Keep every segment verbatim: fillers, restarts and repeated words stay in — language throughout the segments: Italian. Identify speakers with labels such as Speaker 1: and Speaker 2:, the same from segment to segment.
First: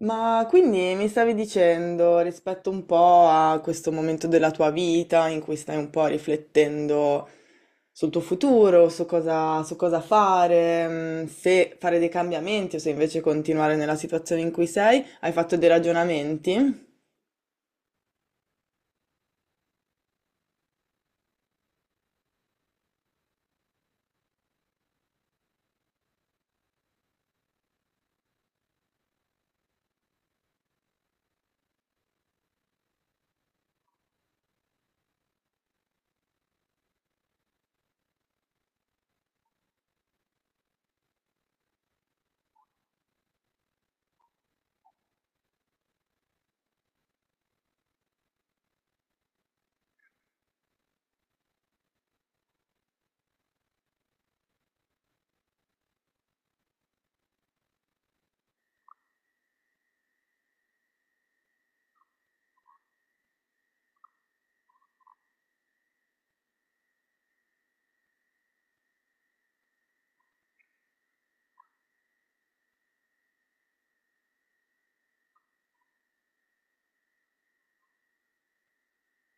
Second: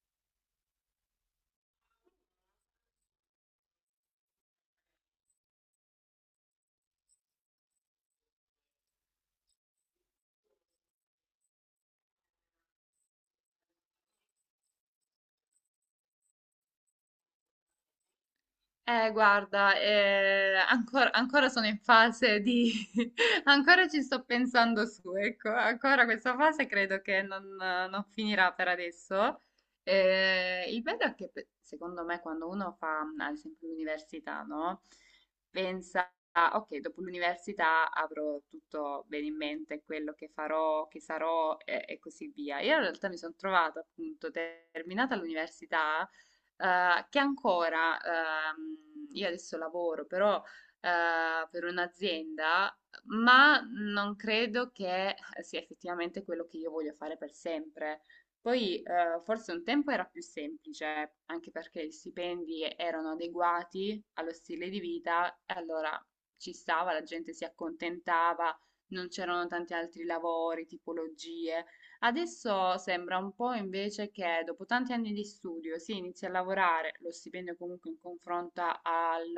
Speaker 1: Ma quindi mi stavi dicendo rispetto un po' a questo momento della tua vita in cui stai un po' riflettendo sul tuo futuro, su cosa, su cosa fare, mm, se fare dei cambiamenti o se invece continuare nella situazione in cui sei, hai fatto dei ragionamenti?
Speaker 2: Eh, guarda, eh, ancora, ancora sono in fase di... ancora ci sto pensando su, ecco, ancora questa fase credo che non, non finirà per adesso. Eh, il bello è che pe- secondo me quando uno fa, ad esempio, l'università, no? Pensa, "Ah, ok, dopo l'università avrò tutto bene in mente, quello che farò, che sarò e, e così via." Io in realtà mi sono trovata appunto terminata l'università, eh, che ancora, ehm, io adesso lavoro, però eh, per un'azienda, ma non credo che sia effettivamente quello che io voglio fare per sempre. Poi eh, forse un tempo era più semplice, anche perché gli stipendi erano adeguati allo stile di vita, e allora ci stava, la gente si accontentava, non c'erano tanti altri lavori, tipologie. Adesso sembra un po' invece che dopo tanti anni di studio si inizia a lavorare, lo stipendio comunque in confronto al,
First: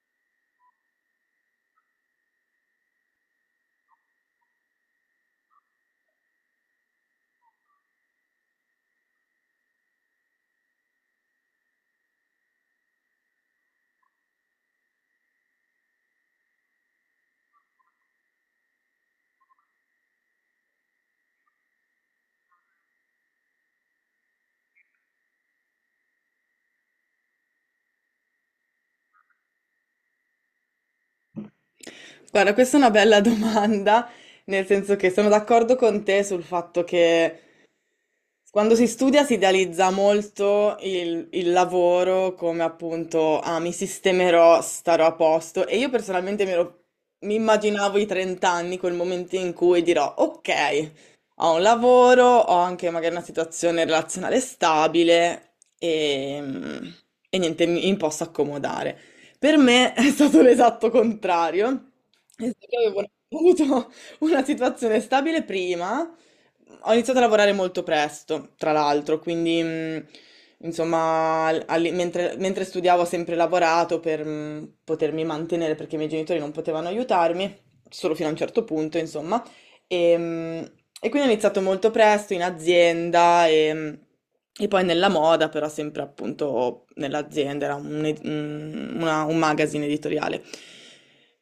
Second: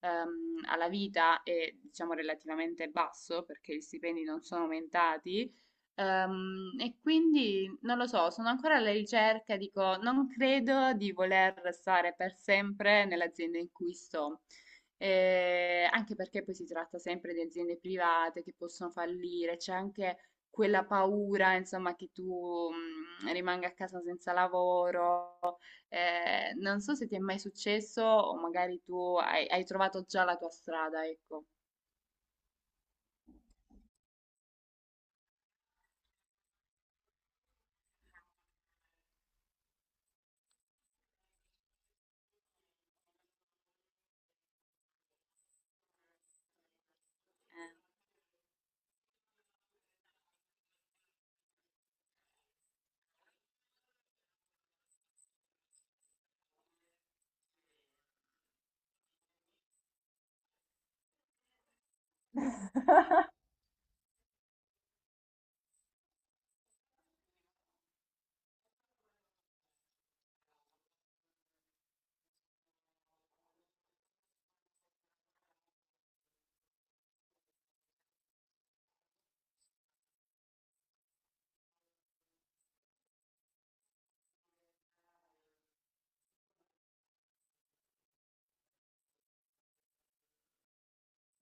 Speaker 2: ehm, alla vita è diciamo relativamente basso perché gli stipendi non sono aumentati. Ehm, e quindi non lo so, sono ancora alla ricerca, dico, non credo di voler stare per sempre nell'azienda in cui sto. Eh, anche perché poi si tratta sempre di aziende private che possono fallire, c'è anche quella paura, insomma, che tu, mhmm, rimanga a casa senza lavoro. Ehm, non so se ti è mai successo o magari tu hai hai trovato già la tua strada, ecco.
Speaker 1: Guarda, questa è una bella domanda, nel senso che sono d'accordo con te sul fatto che quando si studia si idealizza molto il, il lavoro come appunto, ah, mi sistemerò, starò a posto e io personalmente mi, ero- mi
Speaker 2: Eh.
Speaker 1: immaginavo i trent'anni anni, quel momento in cui dirò, ok, ho un lavoro, ho anche magari una situazione relazionale stabile e, e niente, mi, mi posso accomodare. Per me è stato l'esatto contrario, nel senso che avevo avuto una situazione stabile prima. Ho iniziato a lavorare molto presto, tra l'altro, quindi mh, insomma, al- alli- mentre, mentre studiavo ho sempre lavorato per mh, potermi mantenere perché i miei genitori non potevano aiutarmi, solo fino a un certo punto, insomma. E, mh, e quindi ho iniziato molto presto in azienda e, mh, e poi nella moda, però sempre appunto nell'azienda, era un, ed- un una- un magazine editoriale.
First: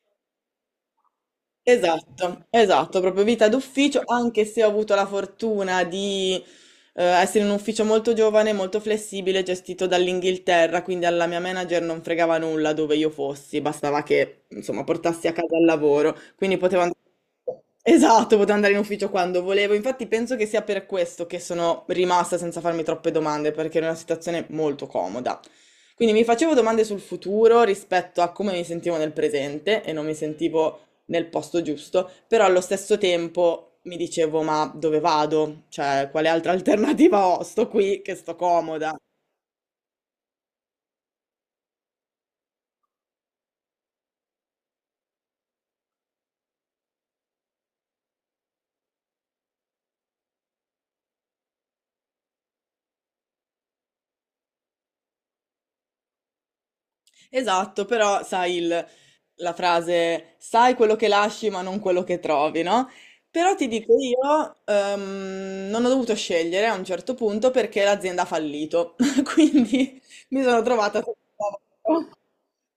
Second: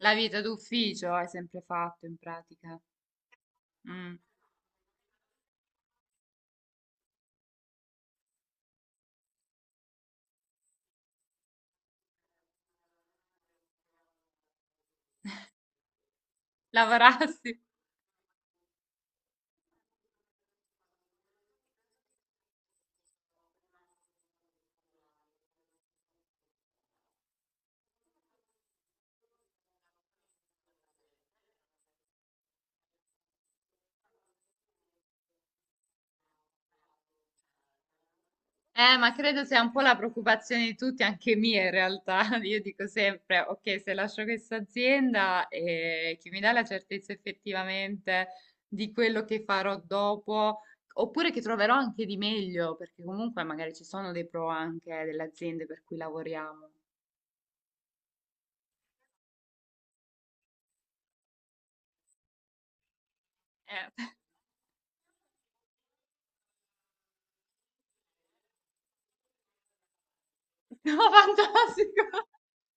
Speaker 2: La vita d'ufficio hai sempre fatto in
Speaker 1: Esatto,
Speaker 2: pratica.
Speaker 1: esatto, proprio vita d'ufficio,
Speaker 2: Mh.
Speaker 1: anche se ho avuto la fortuna di eh, essere in un ufficio molto giovane, molto flessibile, gestito dall'Inghilterra, quindi alla mia manager non fregava nulla dove io fossi, bastava che, insomma, portassi a casa il lavoro, quindi potevo andare.
Speaker 2: Lavorassi.
Speaker 1: Esatto, potevo andare in ufficio quando volevo, infatti penso che sia per questo che sono rimasta senza farmi troppe domande, perché era una situazione molto comoda. Quindi mi facevo domande sul futuro rispetto a come mi sentivo nel presente e non mi sentivo nel posto giusto, però allo stesso tempo mi dicevo, ma dove vado? Cioè, quale altra alternativa ho? Sto qui, che sto comoda.
Speaker 2: Eh, ma credo sia un po' la preoccupazione di tutti, anche mia in realtà. Io dico sempre, ok, se lascio questa azienda, eh, chi mi dà la certezza effettivamente di quello che farò dopo, oppure che troverò anche di meglio, perché comunque magari ci sono dei pro anche eh, delle aziende per cui lavoriamo.
Speaker 1: Esatto, però sai il- la frase, sai quello che lasci ma non quello che trovi, no? Però ti
Speaker 2: Eh,
Speaker 1: dico io, ehm, non ho dovuto scegliere a un certo punto perché l'azienda ha fallito, quindi mi sono trovata
Speaker 2: no,
Speaker 1: senza lavoro.
Speaker 2: fantastico.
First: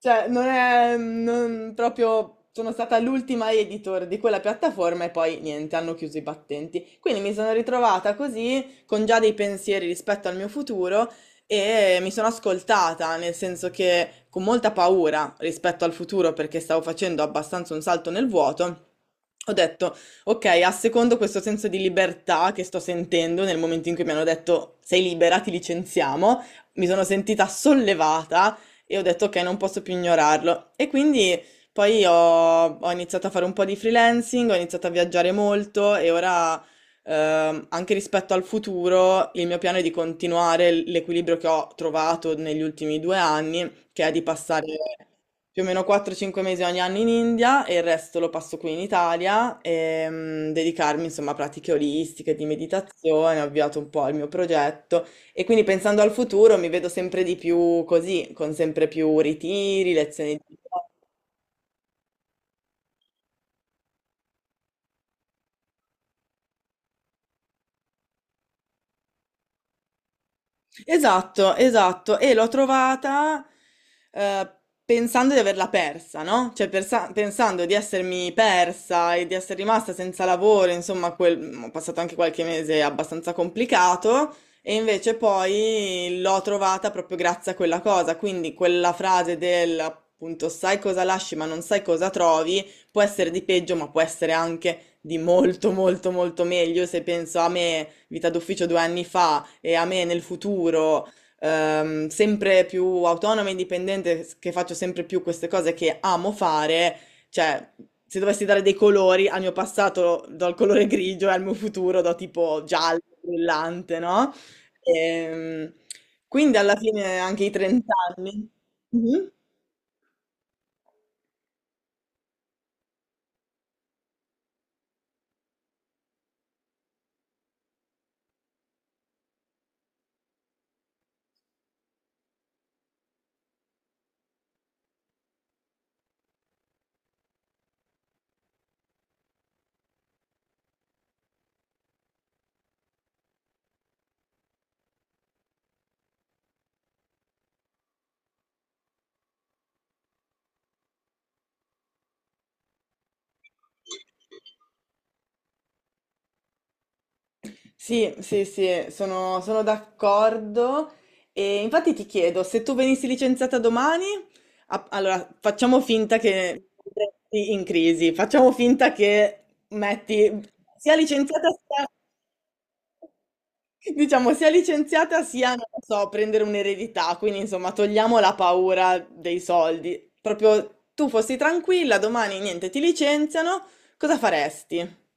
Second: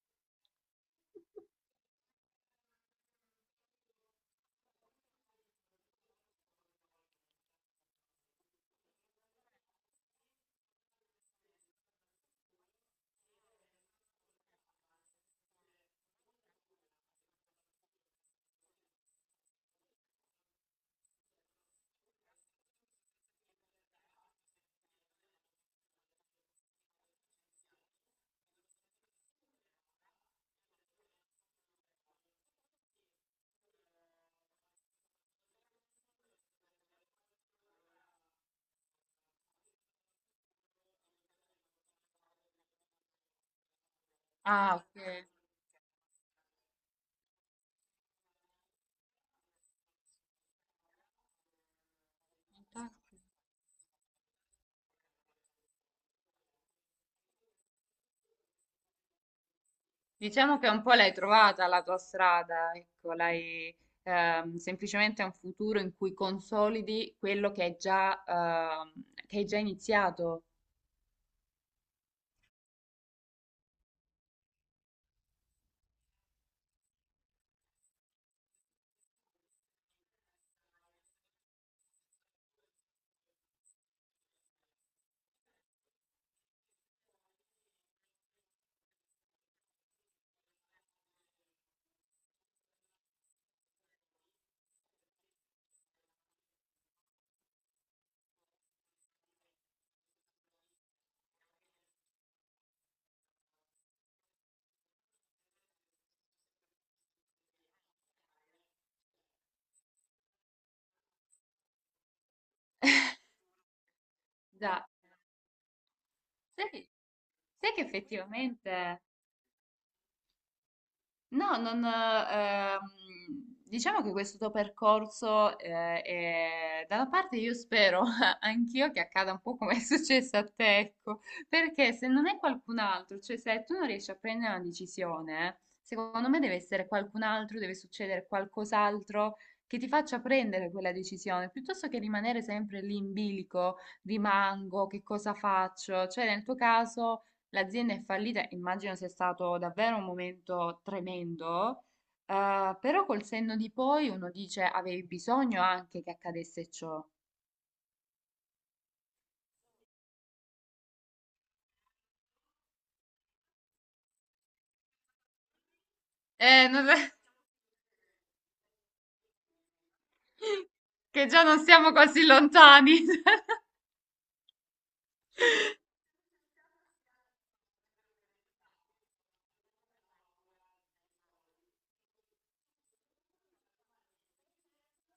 Speaker 1: Cioè, non è non- proprio. Sono stata l'ultima editor di quella piattaforma e poi niente, hanno chiuso i battenti. Quindi mi sono ritrovata così, con già dei pensieri rispetto al mio futuro e mi sono ascoltata, nel senso che con molta paura rispetto al futuro perché stavo facendo abbastanza un salto nel vuoto. Ho detto, ok, assecondo questo senso di libertà che sto sentendo nel momento in cui mi hanno detto sei libera, ti licenziamo, mi sono sentita sollevata e ho detto ok, non posso più ignorarlo. E quindi poi ho, ho iniziato a fare un po' di freelancing, ho iniziato a viaggiare molto e ora ehm, anche rispetto al futuro il mio piano è di continuare l- l'equilibrio che ho trovato negli ultimi due anni, che è di passare
Speaker 2: Ah, ok.
Speaker 1: più o meno quattro cinque mesi ogni anno in India e il resto lo passo qui in Italia e mm, dedicarmi insomma a pratiche olistiche, di
Speaker 2: Fantastico.
Speaker 1: meditazione, ho avviato un po' il mio progetto e quindi pensando al futuro mi vedo sempre di più così, con sempre più ritiri, lezioni di.
Speaker 2: Diciamo che un po' l'hai trovata la tua strada, ecco, l'hai, ehm, semplicemente è un futuro in cui consolidi quello che hai già, ehm, che hai già iniziato.
Speaker 1: Esatto, esatto. E l'ho trovata eh, pensando di averla persa, no? Cioè persa- pensando di essermi persa e di essere rimasta senza lavoro, insomma, quel- ho passato anche qualche mese abbastanza complicato. E invece poi l'ho trovata proprio grazie a quella cosa, quindi quella frase del appunto sai cosa lasci ma non sai cosa trovi, può essere di peggio, ma può essere anche di molto molto molto meglio se penso a me, vita d'ufficio due anni fa, e a me nel futuro, ehm, sempre più autonoma e indipendente, s- che faccio sempre più queste cose che amo fare, cioè se dovessi dare dei colori al mio passato do il colore grigio e al mio futuro do tipo giallo, brillante, no?
Speaker 2: Già.
Speaker 1: Ehm, quindi
Speaker 2: Sai,
Speaker 1: alla
Speaker 2: che
Speaker 1: fine anche i
Speaker 2: sai che
Speaker 1: trent'anni anni.
Speaker 2: effettivamente.
Speaker 1: Mhm.
Speaker 2: No, non, eh, ehm, diciamo che questo tuo percorso, eh, è- da una parte io spero anch'io che accada un po' come è successo a te, ecco, perché se non è qualcun altro, cioè se tu non riesci a prendere una decisione, secondo me deve essere qualcun altro, deve succedere qualcos'altro che ti faccia prendere quella decisione, piuttosto che rimanere sempre lì in bilico, rimango, che cosa faccio? Cioè nel tuo caso l'azienda è fallita, immagino sia stato davvero un momento tremendo, eh, però col senno di poi uno dice avevi bisogno anche che accadesse ciò.
Speaker 1: Sì, sì, sì, sono, sono d'accordo. E infatti ti chiedo, se tu venissi licenziata domani, a- allora facciamo finta
Speaker 2: Eh,
Speaker 1: che
Speaker 2: non-
Speaker 1: sei in crisi, facciamo finta che metti sia
Speaker 2: che già
Speaker 1: licenziata
Speaker 2: non
Speaker 1: sia,
Speaker 2: siamo così lontani.
Speaker 1: diciamo, sia licenziata sia, non lo so, prendere un'eredità, quindi insomma togliamo la paura dei soldi. Proprio tu fossi tranquilla, domani niente, ti licenziano, cosa faresti?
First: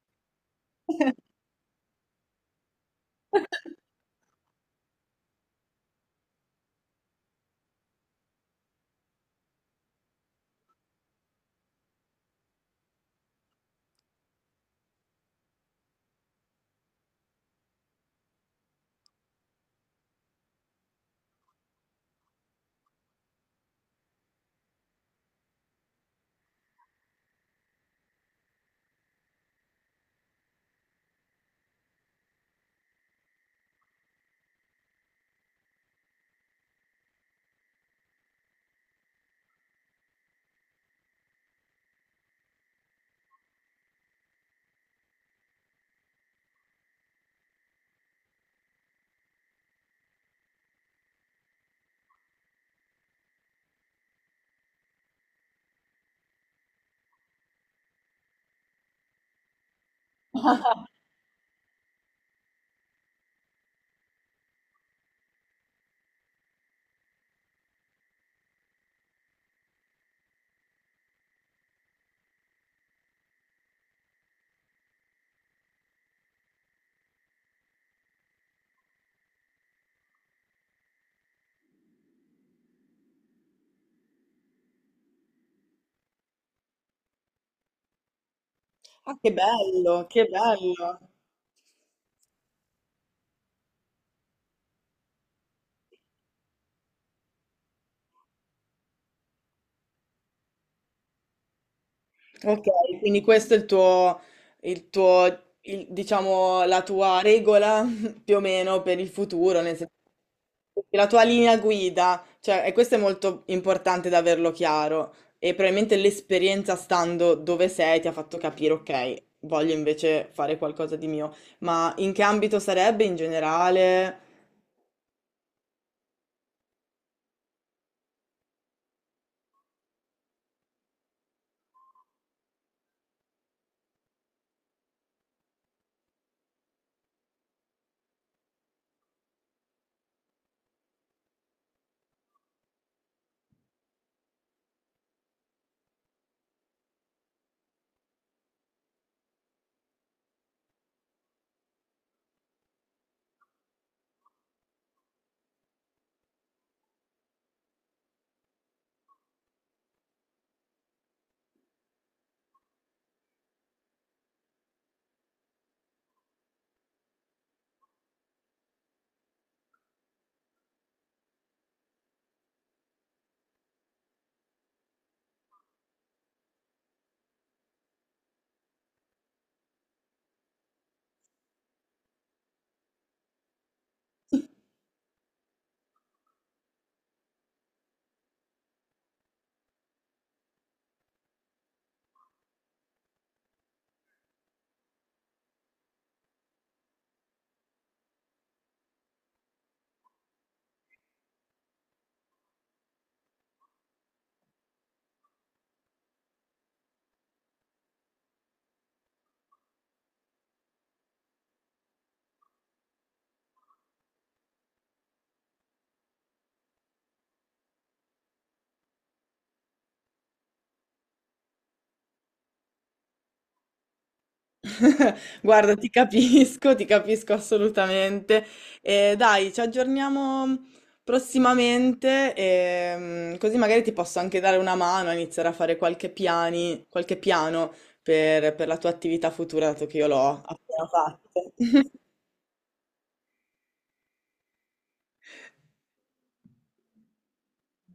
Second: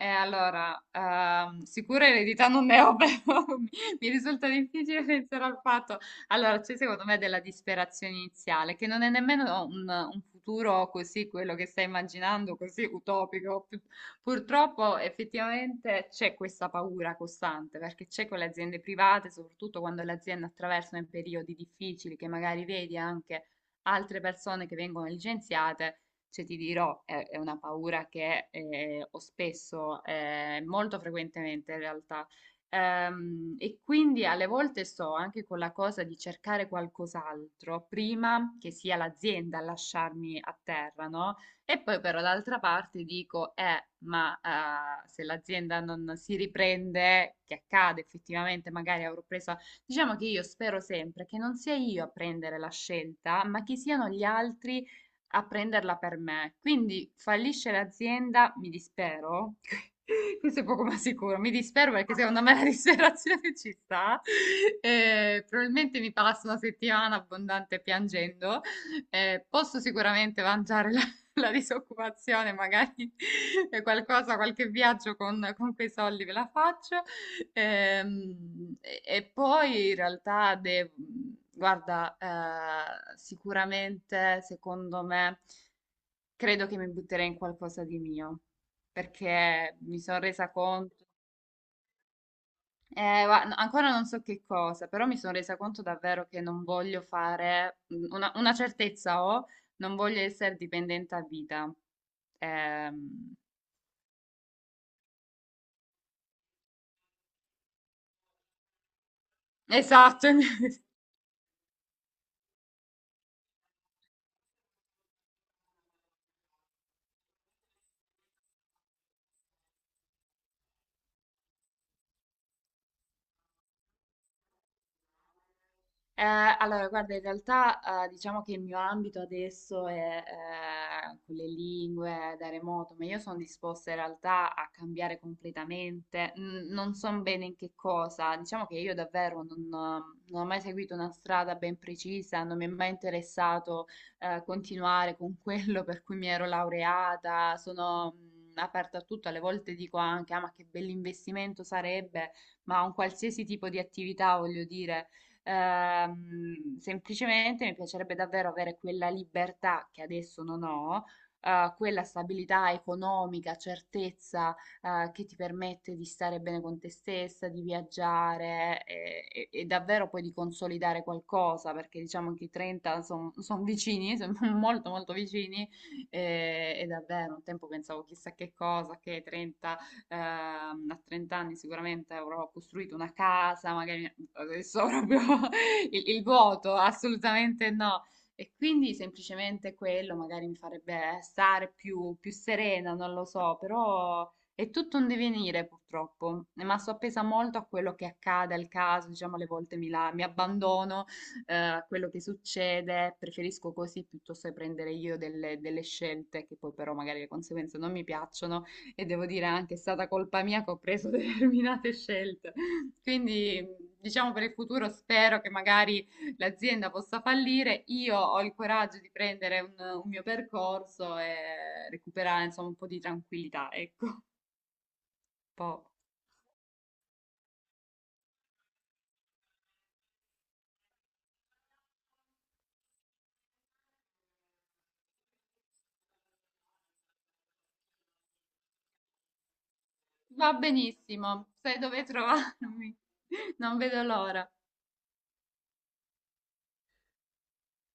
Speaker 2: Eh, allora, ehm, sicura eredità non ne ho, però mi mi risulta difficile pensare al fatto. Allora, c'è secondo me della disperazione iniziale, che non è nemmeno un, un futuro così, quello che stai immaginando, così utopico. Pu- Purtroppo effettivamente c'è questa paura costante, perché c'è con le aziende private, soprattutto quando le aziende attraversano i periodi difficili, che magari vedi anche altre persone che vengono licenziate, cioè, ti dirò, è, è una paura che eh, ho spesso, eh, molto frequentemente in realtà. Ehm, e quindi alle volte sto anche con la cosa di cercare qualcos'altro prima che sia l'azienda a lasciarmi a terra, no? E poi però d'altra parte dico, eh, ma eh, se l'azienda non si riprende, che accade effettivamente, magari avrò preso... Diciamo che io spero sempre che non sia io a prendere la scelta, ma che siano gli altri a prenderla per me. Quindi fallisce l'azienda, mi dispero. Questo è poco ma sicuro, mi dispero perché secondo me la disperazione ci sta. Eh, probabilmente mi passo una settimana abbondante piangendo. Eh, posso sicuramente mangiare la, la disoccupazione, magari qualcosa, qualche viaggio con, con quei soldi ve la faccio. Ehm, e, e poi in realtà, de- guarda, eh, sicuramente, secondo me, credo che mi butterei in qualcosa di mio,
Speaker 1: Ah, che
Speaker 2: perché mi
Speaker 1: bello,
Speaker 2: sono
Speaker 1: che
Speaker 2: resa
Speaker 1: bello.
Speaker 2: conto, eh, va- no, ancora non so che cosa, però mi sono resa conto davvero che non voglio fare, mm, una, una certezza ho, non voglio essere dipendente a vita.
Speaker 1: Ok, quindi
Speaker 2: Ehm,
Speaker 1: questo è il tuo, il tuo il- diciamo, la tua regola più o meno per il futuro, nel senso,
Speaker 2: esatto.
Speaker 1: la tua linea guida, cioè, e questo è molto importante da averlo chiaro e probabilmente l'esperienza stando dove sei ti ha fatto capire, ok, voglio invece fare qualcosa di mio, ma in che ambito sarebbe in generale?
Speaker 2: Eh, allora, guarda, in realtà eh, diciamo che il mio ambito adesso è eh, con le lingue da remoto, ma io sono disposta in realtà a cambiare completamente. N- non so bene in che cosa, diciamo che io davvero non, non ho mai seguito una strada ben precisa, non mi è mai interessato eh, continuare con quello per cui mi ero laureata, sono mh, aperta a tutto, alle volte dico anche, ah, ma che bell'investimento sarebbe, ma un qualsiasi tipo di attività, voglio dire. Ehm, semplicemente mi piacerebbe davvero avere quella libertà che adesso non ho, eh, quella stabilità economica, certezza, eh, che ti permette di stare bene con te stessa, di viaggiare, eh, e, e davvero poi di consolidare qualcosa, perché diciamo che i trenta sono vicini, sono molto molto vicini e, e davvero un tempo pensavo chissà che cosa, che trenta, ehm, a trenta anni sicuramente avrò costruito una casa, magari adesso ho proprio il, il vuoto, assolutamente no. E quindi semplicemente quello magari mi farebbe stare più, più serena, non lo so, però è tutto un divenire purtroppo, ma sto appesa molto a quello che accade, al caso, diciamo, alle volte mi, la- mi abbandono eh, a quello che succede, preferisco così piuttosto che prendere io delle, delle scelte che poi però magari le conseguenze non mi piacciono e devo dire anche è stata colpa mia che ho preso determinate scelte. Quindi diciamo per il futuro spero che magari l'azienda possa fallire, io ho il coraggio di prendere un, un mio percorso e recuperare insomma un po' di tranquillità, ecco, un
Speaker 1: Guarda,
Speaker 2: po'.
Speaker 1: ti capisco, ti capisco assolutamente. Eh, dai, ci aggiorniamo prossimamente, ehm, così magari ti posso anche dare una mano a iniziare a fare qualche piani, qualche piano per, per la tua attività futura, dato che io l'ho
Speaker 2: Va
Speaker 1: appena
Speaker 2: benissimo,
Speaker 1: fatto.
Speaker 2: sai dove trovarmi, non vedo l'ora.